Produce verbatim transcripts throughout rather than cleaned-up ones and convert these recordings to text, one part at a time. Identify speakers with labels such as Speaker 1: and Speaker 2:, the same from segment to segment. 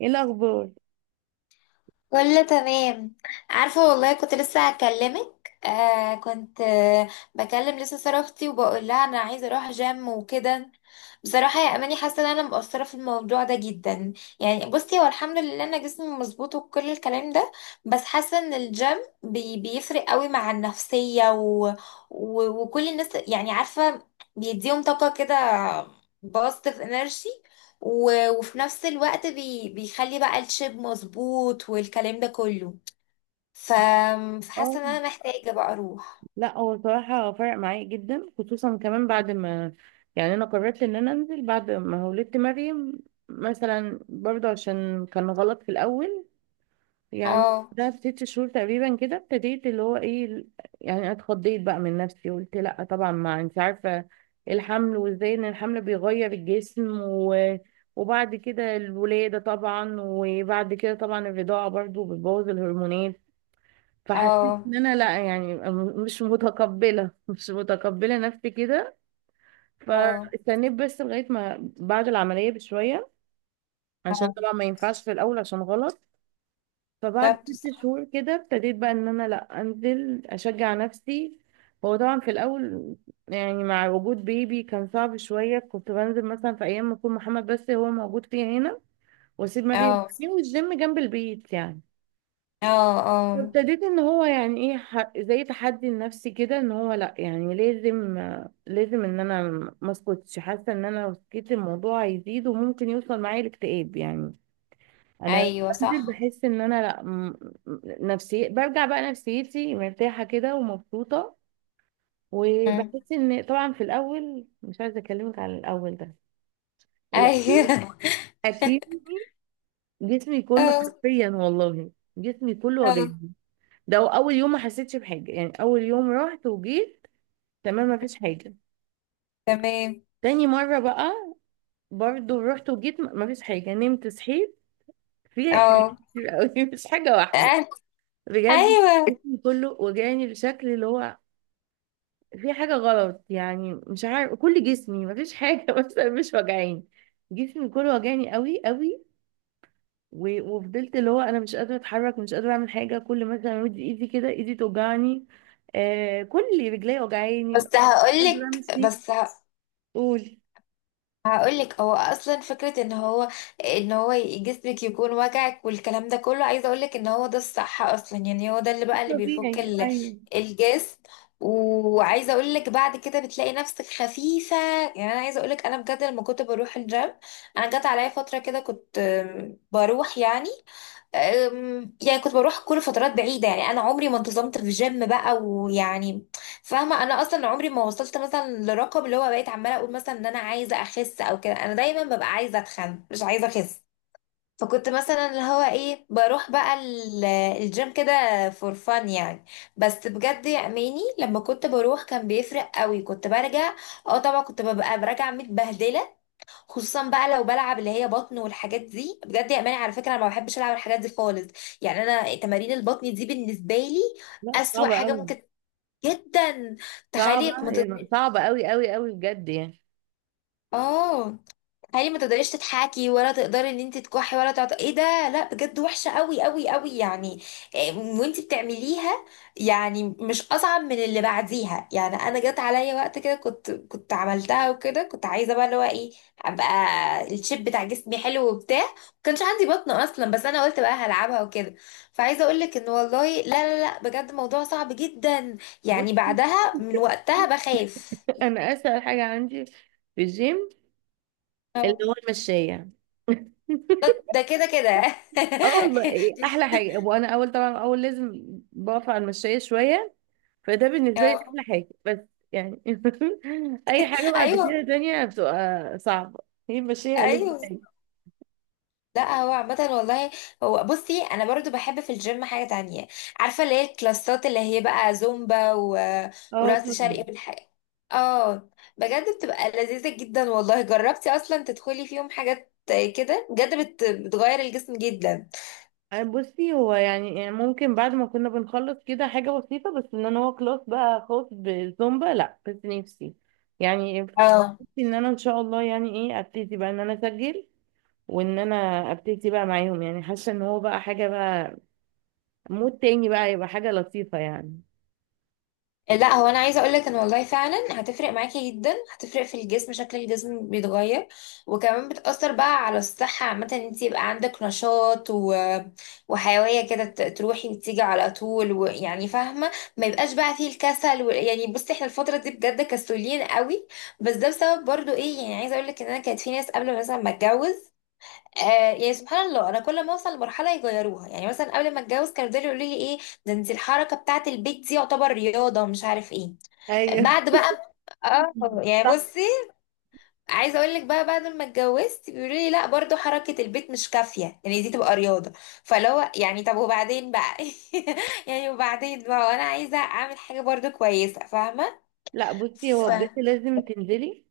Speaker 1: ايه الاخبار؟
Speaker 2: كله تمام. عارفة والله كنت لسه هكلمك، آه كنت آه بكلم لسه سارة اختي وبقول لها انا عايزة اروح جيم وكده. بصراحة يا اماني حاسة ان انا مقصرة في الموضوع ده جدا. يعني بصي هو الحمد لله انا جسمي مظبوط وكل الكلام ده، بس حاسة ان الجيم بي بيفرق قوي مع النفسية و و وكل الناس يعني عارفة، بيديهم طاقة كده، باست في انرجي، و- وفي نفس الوقت بي... بيخلي بقى الشيب مظبوط والكلام ده كله. ف...
Speaker 1: اه.
Speaker 2: فحاسه ان انا محتاجه بقى اروح.
Speaker 1: لا هو صراحه فرق معايا جدا، خصوصا كمان بعد ما يعني انا قررت ان انا انزل بعد ما ولدت مريم. مثلا برضه عشان كان غلط في الاول يعني.
Speaker 2: اه،
Speaker 1: ده في ست شهور تقريبا كده ابتديت اللي هو ايه ال- يعني اتخضيت بقى من نفسي. قلت لا طبعا ما انت عارفه، الحمل وازاي ان الحمل بيغير الجسم و... وبعد كده الولاده طبعا، وبعد كده طبعا الرضاعه برضه بتبوظ الهرمونات. فحسيت ان
Speaker 2: اه،
Speaker 1: انا لا يعني م- مش متقبله مش متقبله نفسي كده.
Speaker 2: اه،
Speaker 1: فاستنيت بس لغايه ما بعد العمليه بشويه، عشان طبعا ما ينفعش في الاول عشان غلط. فبعد
Speaker 2: بالظبط
Speaker 1: ست
Speaker 2: صح.
Speaker 1: شهور كده ابتديت بقى ان انا لا انزل اشجع نفسي. هو طبعا في الاول يعني مع وجود بيبي كان صعب شويه، كنت بنزل مثلا في ايام ما يكون محمد بس هو موجود فيها هنا واسيب ما بيه،
Speaker 2: اه،
Speaker 1: والجيم جنب البيت يعني.
Speaker 2: اه، اه،
Speaker 1: فابتديت ان هو يعني ايه ح- زي تحدي لنفسي كده، ان هو لا يعني لازم لازم ان انا ما اسكتش. حاسه ان انا لو سكت الموضوع هيزيد وممكن يوصل معايا الاكتئاب يعني. انا
Speaker 2: ايوه
Speaker 1: بنزل
Speaker 2: صح.
Speaker 1: بحس ان انا لا م- م- نفسي برجع بقى نفسيتي مرتاحه كده ومبسوطه.
Speaker 2: مم.
Speaker 1: وبحس ان طبعا في الاول مش عايزه اكلمك على الاول ده، الاول
Speaker 2: ايوه.
Speaker 1: اكيد جسمي كله
Speaker 2: اه،
Speaker 1: حرفيا والله، جسمي كله
Speaker 2: اه،
Speaker 1: وجعني. ده اول يوم ما حسيتش بحاجه، يعني اول يوم رحت وجيت تمام مفيش حاجة.
Speaker 2: تمام،
Speaker 1: تاني مرة بقى برضو رحت وجيت، م- مفيش حاجة، نمت صحيت. في حاجات
Speaker 2: اه،
Speaker 1: كتير قوي مش حاجة واحدة
Speaker 2: آه،
Speaker 1: بجد.
Speaker 2: ايوه.
Speaker 1: جسمي كله وجعني بشكل اللي هو في حاجة غلط، يعني مش عارف، كل جسمي مفيش حاجة مثلا مش وجعاني. جسمي كله وجعني قوي قوي. و- وفضلت اللي هو انا مش قادرة اتحرك، مش قادرة اعمل حاجة، كل مثلا امد ايدي كده ايدي توجعني، آه كل رجلي وجعاني مش
Speaker 2: بس
Speaker 1: قادرة
Speaker 2: هقولك
Speaker 1: امشي.
Speaker 2: بس ه-
Speaker 1: قولي.
Speaker 2: هقولك هو اصلا فكره ان هو ان هو جسمك يكون وجعك والكلام ده كله، عايزه اقولك ان هو ده الصح اصلا، يعني هو ده اللي بقى اللي بيفك
Speaker 1: طبيعي
Speaker 2: ال-
Speaker 1: ايوه.
Speaker 2: الجسم. وعايزه اقولك بعد كده بتلاقي نفسك خفيفه. يعني انا عايزه اقولك انا بجد لما كنت بروح الجيم، انا جت عليا فتره كده كنت آم، بروح يعني، أم، يعني كنت بروح كل فترات بعيدة، يعني أنا عمري ما انتظمت في جيم بقى ويعني فاهمة. أنا أصلا عمري ما وصلت مثلا لرقم اللي هو بقيت عمالة أقول مثلا إن أنا عايزة أخس أو كده، أنا دايما ببقى عايزة أتخن مش عايزة أخس. فكنت مثلا اللي هو إيه، بروح بقى ال- الجيم كده فور فان يعني. بس بجد يا أماني لما كنت بروح كان بيفرق قوي، كنت برجع، اه طبعا كنت ببقى برجع متبهدلة. خصوصا بقى لو بلعب اللي هي بطن والحاجات دي، بجد يا اماني على فكره انا ما بحبش العب الحاجات دي خالص. يعني انا تمارين البطن دي بالنسبه لي
Speaker 1: لا
Speaker 2: اسوأ
Speaker 1: صعبة
Speaker 2: حاجه
Speaker 1: قوي.
Speaker 2: ممكن جدا.
Speaker 1: صعبة
Speaker 2: تخيلي،
Speaker 1: يعني، صعبة أوي أوي أوي بجد يعني.
Speaker 2: اه، تخيلي، ما تقدريش تضحكي ولا تقدري ان انت تكحي ولا تعط... ايه ده، لا بجد وحشه قوي قوي قوي يعني. إيه، وانت بتعمليها، يعني مش اصعب من اللي بعديها. يعني انا جت عليا وقت كده كنت كنت عملتها وكده، كنت عايزه بقى اللي هو ايه، ابقى الشيب بتاع جسمي حلو وبتاع، ما كانش عندي بطن اصلا بس انا قلت بقى هلعبها وكده. فعايزه اقول لك ان والله لا لا لا، بجد موضوع صعب جدا.
Speaker 1: بص،
Speaker 2: يعني بعدها من وقتها بخاف.
Speaker 1: أنا أسهل حاجة عندي في الجيم اللي هو المشاية.
Speaker 2: ده ده كده كده.
Speaker 1: اه والله إيه، أحلى حاجة. وأنا أول طبعا أول لازم بقف على المشاية شوية، فده بالنسبة لي
Speaker 2: آه،
Speaker 1: أحلى حاجة. بس يعني أي حاجة بعد
Speaker 2: ايوه،
Speaker 1: كده تانية بتبقى صعبة. هي المشاية ألذ
Speaker 2: ايوه.
Speaker 1: حاجة.
Speaker 2: لا هو عامة والله، هو بصي انا برضو بحب في الجيم حاجة تانية، عارفة اللي هي الكلاسات اللي هي بقى زومبا و...
Speaker 1: اه
Speaker 2: ورقص شرقي
Speaker 1: طبعا.
Speaker 2: والحاجة، اه. بجد بتبقى لذيذة جدا والله، جربتي اصلا تدخلي فيهم حاجات كده بجد بت... بتغير الجسم جدا.
Speaker 1: آه، بصي هو يعني يعني ممكن بعد ما كنا بنخلص كده حاجة بسيطة، بس ان انا هو كلاس بقى خاص بالزومبا لا، بس نفسي يعني، نفسي
Speaker 2: اه،
Speaker 1: ان انا ان شاء الله يعني ايه ابتدي بقى ان انا اسجل وان انا ابتدي بقى معاهم. يعني حاسة ان هو بقى حاجة بقى، مود تاني بقى، يبقى حاجة لطيفة يعني.
Speaker 2: آه، لا هو انا عايزه اقول لك ان والله فعلا هتفرق معاكي جدا، هتفرق في الجسم، شكل الجسم بيتغير. وكمان بتاثر بقى على الصحه عامه ان انت يبقى عندك نشاط و... وحيويه كده، ت- تروحي وتيجي على طول ويعني فاهمه، ما يبقاش بقى فيه الكسل و... يعني بصي احنا الفتره دي بجد كسولين قوي. بس ده بسبب برضو ايه، يعني عايزه اقول لك ان انا كانت في ناس قبل مثلا ما اتجوز، آه، يعني سبحان الله انا كل ما اوصل لمرحله يغيروها. يعني مثلا قبل ما اتجوز كانوا يفضلوا يقولوا لي ايه، ده انت الحركه بتاعه البيت دي يعتبر رياضه مش عارف ايه.
Speaker 1: ايوه
Speaker 2: بعد بقى، اه، يعني
Speaker 1: صح.
Speaker 2: بصي، عايزه اقول لك بقى بعد ما اتجوزت بيقولوا لي لا برضو حركه البيت مش كافيه يعني دي تبقى رياضه. فلو يعني طب وبعدين بقى، يعني وبعدين بقى وانا عايزه اعمل حاجه برضو كويسه فاهمه.
Speaker 1: لا بصي
Speaker 2: ف
Speaker 1: هو بجد لازم تنزلي،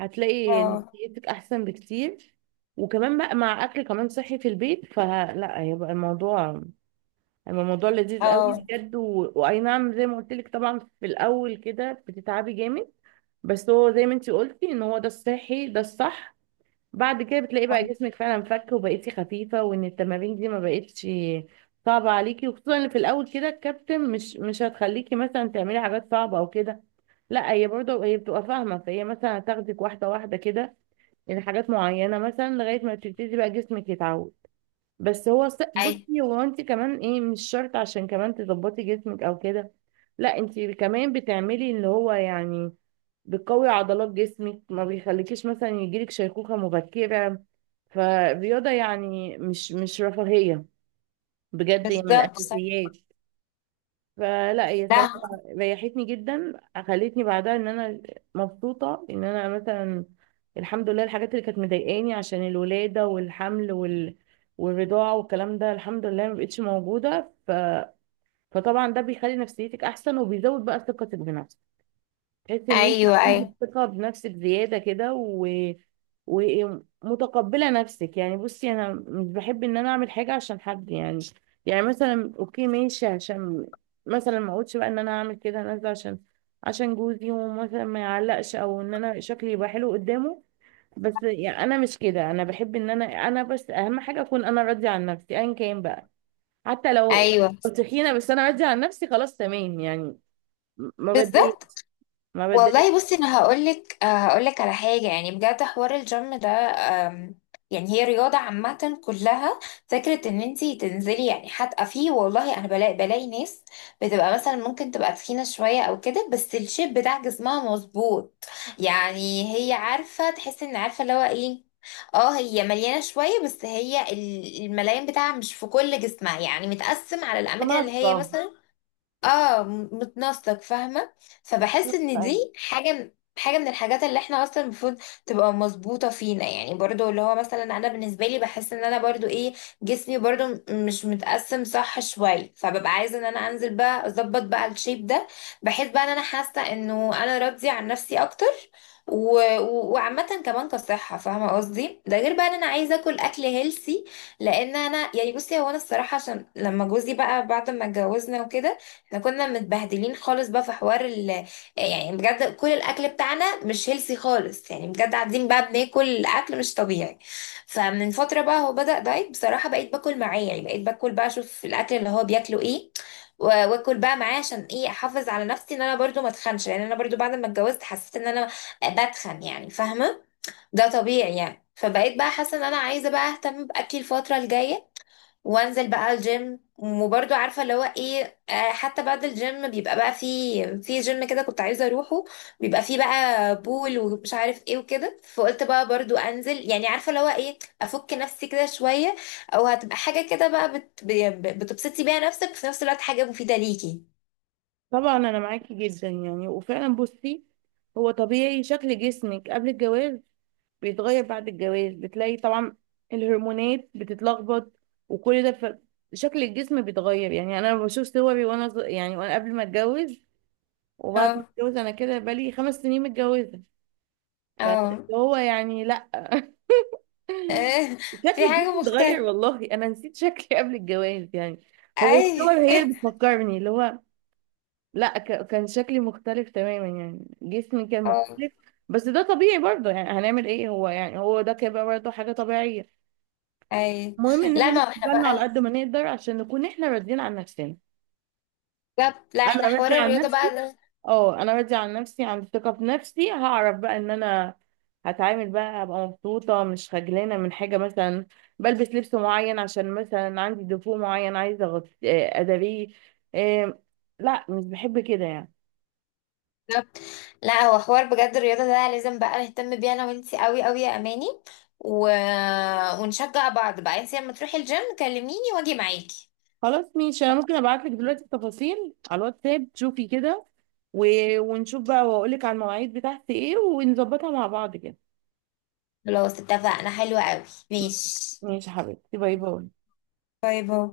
Speaker 1: هتلاقي
Speaker 2: اه،
Speaker 1: نفسيتك احسن بكتير. وكمان بقى مع اكل كمان صحي في البيت، فلا هيبقى الموضوع، أما الموضوع لذيذ قوي
Speaker 2: اه،
Speaker 1: بجد. و... واي نعم، زي ما قلت لك طبعا في الاول كده بتتعبي جامد، بس هو زي ما انتي قلتي ان هو ده الصحي، ده الصح. بعد كده بتلاقي بقى جسمك فعلا فك، وبقيتي خفيفة، وان التمارين دي ما بقتش صعبة عليكي. وخصوصا ان في الاول كده الكابتن مش مش هتخليكي مثلا تعملي حاجات صعبة او كده. لا هي برضه هي بتبقى فاهمة، فهي مثلا هتاخدك واحدة واحدة كده لحاجات معينة، مثلا لغاية ما تبتدي بقى جسمك يتعود. بس هو س-
Speaker 2: اي،
Speaker 1: بصي هو انت كمان ايه، مش شرط عشان كمان تظبطي جسمك او كده. لا انت كمان بتعملي اللي هو يعني بتقوي عضلات جسمك، ما بيخليكيش مثلا يجيلك شيخوخة مبكرة. فالرياضة يعني مش مش رفاهية، بجد هي من
Speaker 2: بالظبط صح.
Speaker 1: الأساسيات. فلا هي صراحة
Speaker 2: لا،
Speaker 1: ريحتني جدا، خلتني بعدها ان انا مبسوطة ان انا مثلا الحمد لله الحاجات اللي كانت مضايقاني عشان الولادة والحمل وال... والرضاعة والكلام ده الحمد لله ما بقتش موجودة. ف... فطبعا ده بيخلي نفسيتك احسن، وبيزود بقى ثقتك بنفسك، تحس ان انت
Speaker 2: ايوه،
Speaker 1: عندك
Speaker 2: ايوه،
Speaker 1: ثقه بنفسك زياده كده، و... ومتقبله نفسك. يعني بصي انا مش بحب ان انا اعمل حاجه عشان حد، يعني يعني مثلا اوكي ماشي، عشان مثلا ما اقولش بقى ان انا هعمل كده، انا نازله عشان عشان جوزي، ومثلا ما يعلقش، او ان انا شكلي يبقى حلو قدامه. بس يعني انا مش كده، انا بحب ان انا انا بس اهم حاجه اكون انا راضيه عن نفسي ايا كان بقى، حتى لو
Speaker 2: ايوه،
Speaker 1: لو تخينه بس انا راضيه عن نفسي، خلاص تمام يعني، ما
Speaker 2: بالظبط.
Speaker 1: بتضايقش، ما
Speaker 2: والله
Speaker 1: بتضايقش.
Speaker 2: بصي انا هقولك، آه، هقولك على حاجه، يعني بجد حوار الجيم ده، آم، يعني هي رياضه عامه كلها. فكره ان انتي تنزلي، يعني حتى فيه والله انا بلاقي بلاقي ناس بتبقى مثلا ممكن تبقى تخينه شويه او كده بس الشيب بتاع جسمها مظبوط، يعني هي عارفه تحس ان عارفه اللي هو ايه. اه هي مليانه شويه بس هي ال- الملايين بتاعها مش في كل جسمها يعني متقسم على الاماكن، اللي هي
Speaker 1: متناقضة،
Speaker 2: مثلا اه م- متناسق فاهمة. فبحس
Speaker 1: متناقضة
Speaker 2: ان
Speaker 1: أيوة.
Speaker 2: دي حاجة حاجة من الحاجات اللي احنا اصلا المفروض تبقى مظبوطة فينا. يعني برضو اللي هو مثلا انا بالنسبة لي بحس ان انا برضو ايه، جسمي برضو م- مش متقسم صح شوية، فببقى عايزة ان انا انزل بقى اظبط بقى الشيب ده، بحيث بقى ان انا حاسة انه انا راضية عن نفسي اكتر. و... و... وعامة كمان كصحة فاهمة قصدي، ده غير بقى ان انا عايزة اكل اكل هيلسي. لان انا يعني بصي هو انا الصراحة، عشان لما جوزي بقى بعد ما اتجوزنا وكده احنا كنا متبهدلين خالص بقى في حوار ال يعني بجد كل الاكل بتاعنا مش هيلسي خالص، يعني بجد قاعدين بقى بناكل اكل مش طبيعي. فمن فتره بقى هو بدأ دايت بصراحه، بقيت باكل معاه، يعني بقيت باكل بقى اشوف الاكل اللي هو بياكله ايه، و- واكل بقى معاه عشان ايه احافظ على نفسي ان انا برضو ما اتخنش، لان انا برضو بعد ما اتجوزت حسيت ان انا بتخن يعني فاهمه، ده طبيعي يعني. فبقيت بقى حاسه ان انا عايزه بقى اهتم باكلي الفتره الجايه، وانزل بقى الجيم. وبرضه عارفه اللي هو ايه، آه، حتى بعد الجيم بيبقى بقى في، في جيم كده كنت عايزه اروحه بيبقى فيه بقى بول ومش عارف ايه وكده، فقلت بقى برضه انزل يعني عارفه اللي هو ايه افك نفسي كده شويه، او هتبقى حاجه كده بقى بت... ب- ب- بتبسطي بيها نفسك وفي نفس الوقت حاجه مفيده ليكي.
Speaker 1: طبعا أنا معاكي جدا يعني، وفعلا بصي هو طبيعي شكل جسمك قبل الجواز بيتغير بعد الجواز، بتلاقي طبعا الهرمونات بتتلخبط وكل ده. ف... شكل الجسم بيتغير، يعني أنا بشوف صوري وأنا ص- يعني وأنا قبل ما أتجوز وبعد ما
Speaker 2: اه،
Speaker 1: أتجوز. أنا كده بقالي خمس سنين متجوزة،
Speaker 2: اه،
Speaker 1: فهو يعني لأ
Speaker 2: آه،
Speaker 1: شكل
Speaker 2: في حاجه
Speaker 1: الجسم اتغير
Speaker 2: مختلفه.
Speaker 1: والله. أنا نسيت شكلي قبل الجواز يعني، هو
Speaker 2: اي،
Speaker 1: الصور هي اللي بتفكرني اللي هو، لا ك- كان شكلي مختلف تماما يعني، جسمي كان
Speaker 2: اه،
Speaker 1: مختلف. بس ده طبيعي برضه، يعني هنعمل ايه، هو يعني هو ده كده برضه حاجة طبيعية.
Speaker 2: اي.
Speaker 1: المهم ان احنا
Speaker 2: لا ما
Speaker 1: ناخد
Speaker 2: احنا
Speaker 1: بالنا على
Speaker 2: بقى،
Speaker 1: قد ما نقدر عشان نكون احنا راضيين عن نفسنا.
Speaker 2: لا لا،
Speaker 1: انا
Speaker 2: احنا حوار
Speaker 1: راضية عن
Speaker 2: الرياضه بقى
Speaker 1: نفسي. اه انا راضية عن نفسي، عندي ثقة في نفسي، هعرف بقى ان انا هتعامل بقى ابقى مبسوطة، مش خجلانة من حاجة، مثلا بلبس لبس معين عشان مثلا عندي دفوع معين عايزة أغط- آه، اداريه. آه، لا مش بحب كده يعني.
Speaker 2: ده. لا هو حوار بجد الرياضة ده لازم بقى نهتم بيها انا وانتي قوي قوي يا اماني، و... ونشجع بعض بقى. انتي لما تروحي الجيم كلميني واجي معاكي.
Speaker 1: خلاص ماشي، انا ممكن ابعت لك دلوقتي التفاصيل على الواتساب تشوفي كده، و... ونشوف بقى واقول لك على المواعيد بتاعتي ايه، ونظبطها مع بعض كده.
Speaker 2: خلاص اتفقنا، حلوة قوي.
Speaker 1: مم.
Speaker 2: ماشي،
Speaker 1: ماشي يا حبيبتي، باي باي.
Speaker 2: باي باي.